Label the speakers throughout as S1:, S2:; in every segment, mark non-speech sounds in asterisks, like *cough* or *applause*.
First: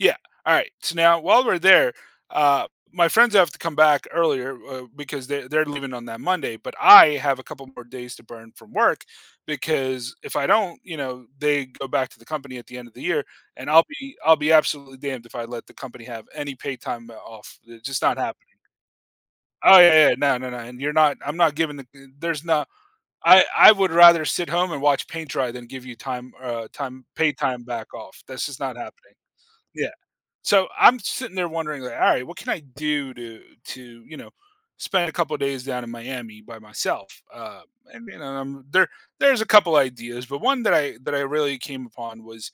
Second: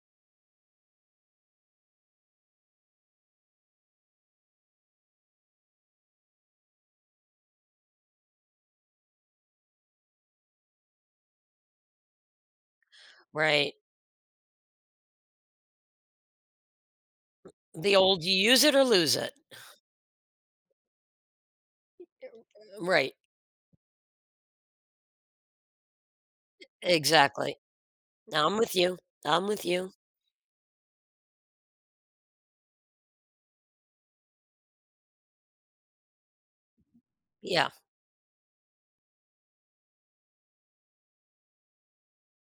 S1: Yeah, alright, so now, while we're there, uh, my friends have to come back earlier, uh, because they they're leaving on that Monday, but I have a couple more days to burn from work because if I don't, you know, they go back to the company at the end of the year, and
S2: Right.
S1: I'll be I'll be absolutely damned if I let the company have any paid time, uh, off, eh,
S2: The
S1: just not
S2: old, "You
S1: happening
S2: use it or lose it."
S1: Oh,
S2: *scoffs*
S1: yeah, yeah. No, no, no, and you're not I'm not giving the uh, there's no
S2: Right.
S1: I I would rather sit home and watch paint dry than give you time
S2: E
S1: er, time paid
S2: exactly.
S1: time back off. That's
S2: I'm
S1: just
S2: with
S1: not
S2: you,
S1: happening.
S2: I'm with
S1: Yeah.
S2: you.
S1: So, I'm sitting there wondering, "Alright, what can I do do to, you know, spend a couple of days down in Miami by myself?" Uh,
S2: Yeah.
S1: and then, um, there there's a couple ideas, but one that I that I really came upon was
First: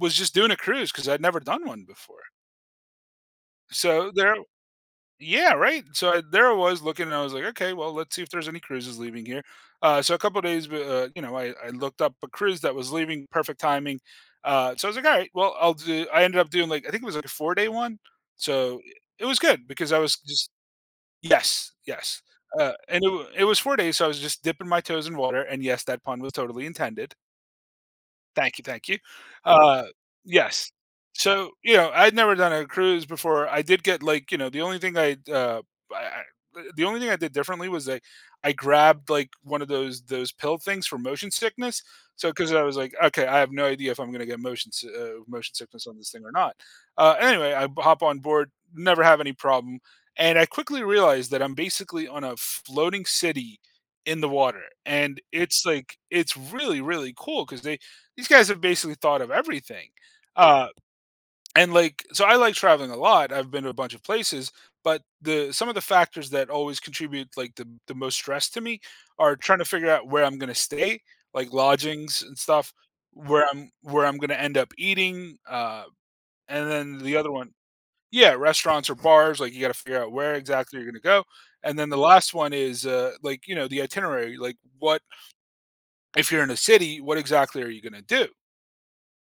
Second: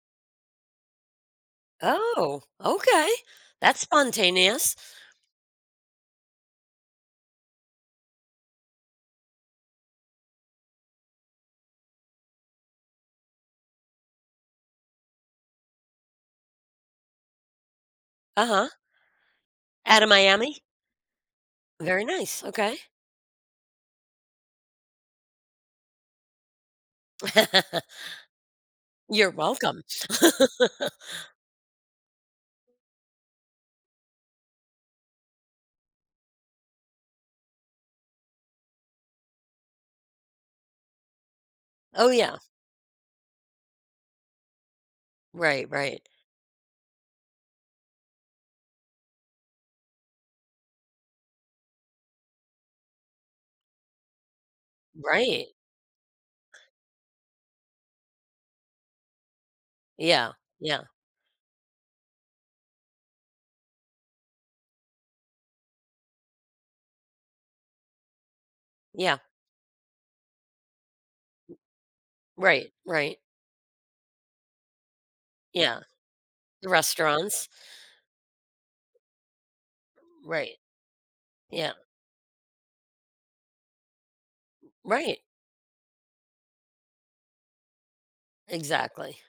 S1: was just doing a cruise 'cause I'd never done one before.
S2: Oh, okay, that's
S1: So, there
S2: spontaneous.
S1: Yeah, right? So, I There I was, looking, and I was like, "Okay, well, let's see if there's any cruises leaving here." Uh, so a couple days bu uh, you know, I I looked up a cruise that was leaving, perfect timing. Uh, so I was like, "Alright, well, I'll do" I ended up doing, like, think it was, like, a four-day one.
S2: Uh-huh.
S1: So, eh, it was good because I
S2: Outta
S1: was just
S2: Miami?
S1: Yes,
S2: Very
S1: yes,
S2: nice,
S1: uh,
S2: okay.
S1: and it wa it was 4 days, so I was just dipping my toes in water- and yes, that pun was totally intended.
S2: *laughs*
S1: Thank you, thank you.
S2: You're welcome.
S1: Uh, yes.
S2: *laughs*
S1: So, you know, I'd never done a cruise before. I did get, like, you know the only thing I'd, uh, b I I uh, the only thing I did differently was I I grabbed, like, one of those those pill things for motion sickness,
S2: Oh,
S1: so
S2: yeah.
S1: 'cause I was like, "Okay, I have no idea if I'm gonna get motion si oh, motion
S2: Right,
S1: sickness on
S2: right.
S1: this thing, or not." Uh, anyway, I b hop on board, never have any problem, and I quickly realized that I'm basically on a floating city in the water, and
S2: Right.
S1: it's like it's really, really cool 'cause they These guys have basically thought of everything.
S2: Yeah,
S1: Uh,
S2: yeah.
S1: and, like So I like traveling a lot. I've been to a bunch of places, but the some of the factors that always contribute, like, the the most stress to me
S2: Yeah.
S1: are tryna figure out where I'm gonna stay, like, lodgings and stuff,
S2: Right, right.
S1: where I'm where I'm gonna end up eating,
S2: Yeah.
S1: uh,
S2: The
S1: and then the other
S2: restaurants.
S1: one Yeah, restaurants or bars, like, you gotta figure out where
S2: Right.
S1: exactly you're gonna go,
S2: Yeah.
S1: and then the last one is, uh, like, you know, the itinerary, like,
S2: R
S1: what
S2: right.
S1: If you're in a city, what exactly are you gonna do?
S2: Exactly.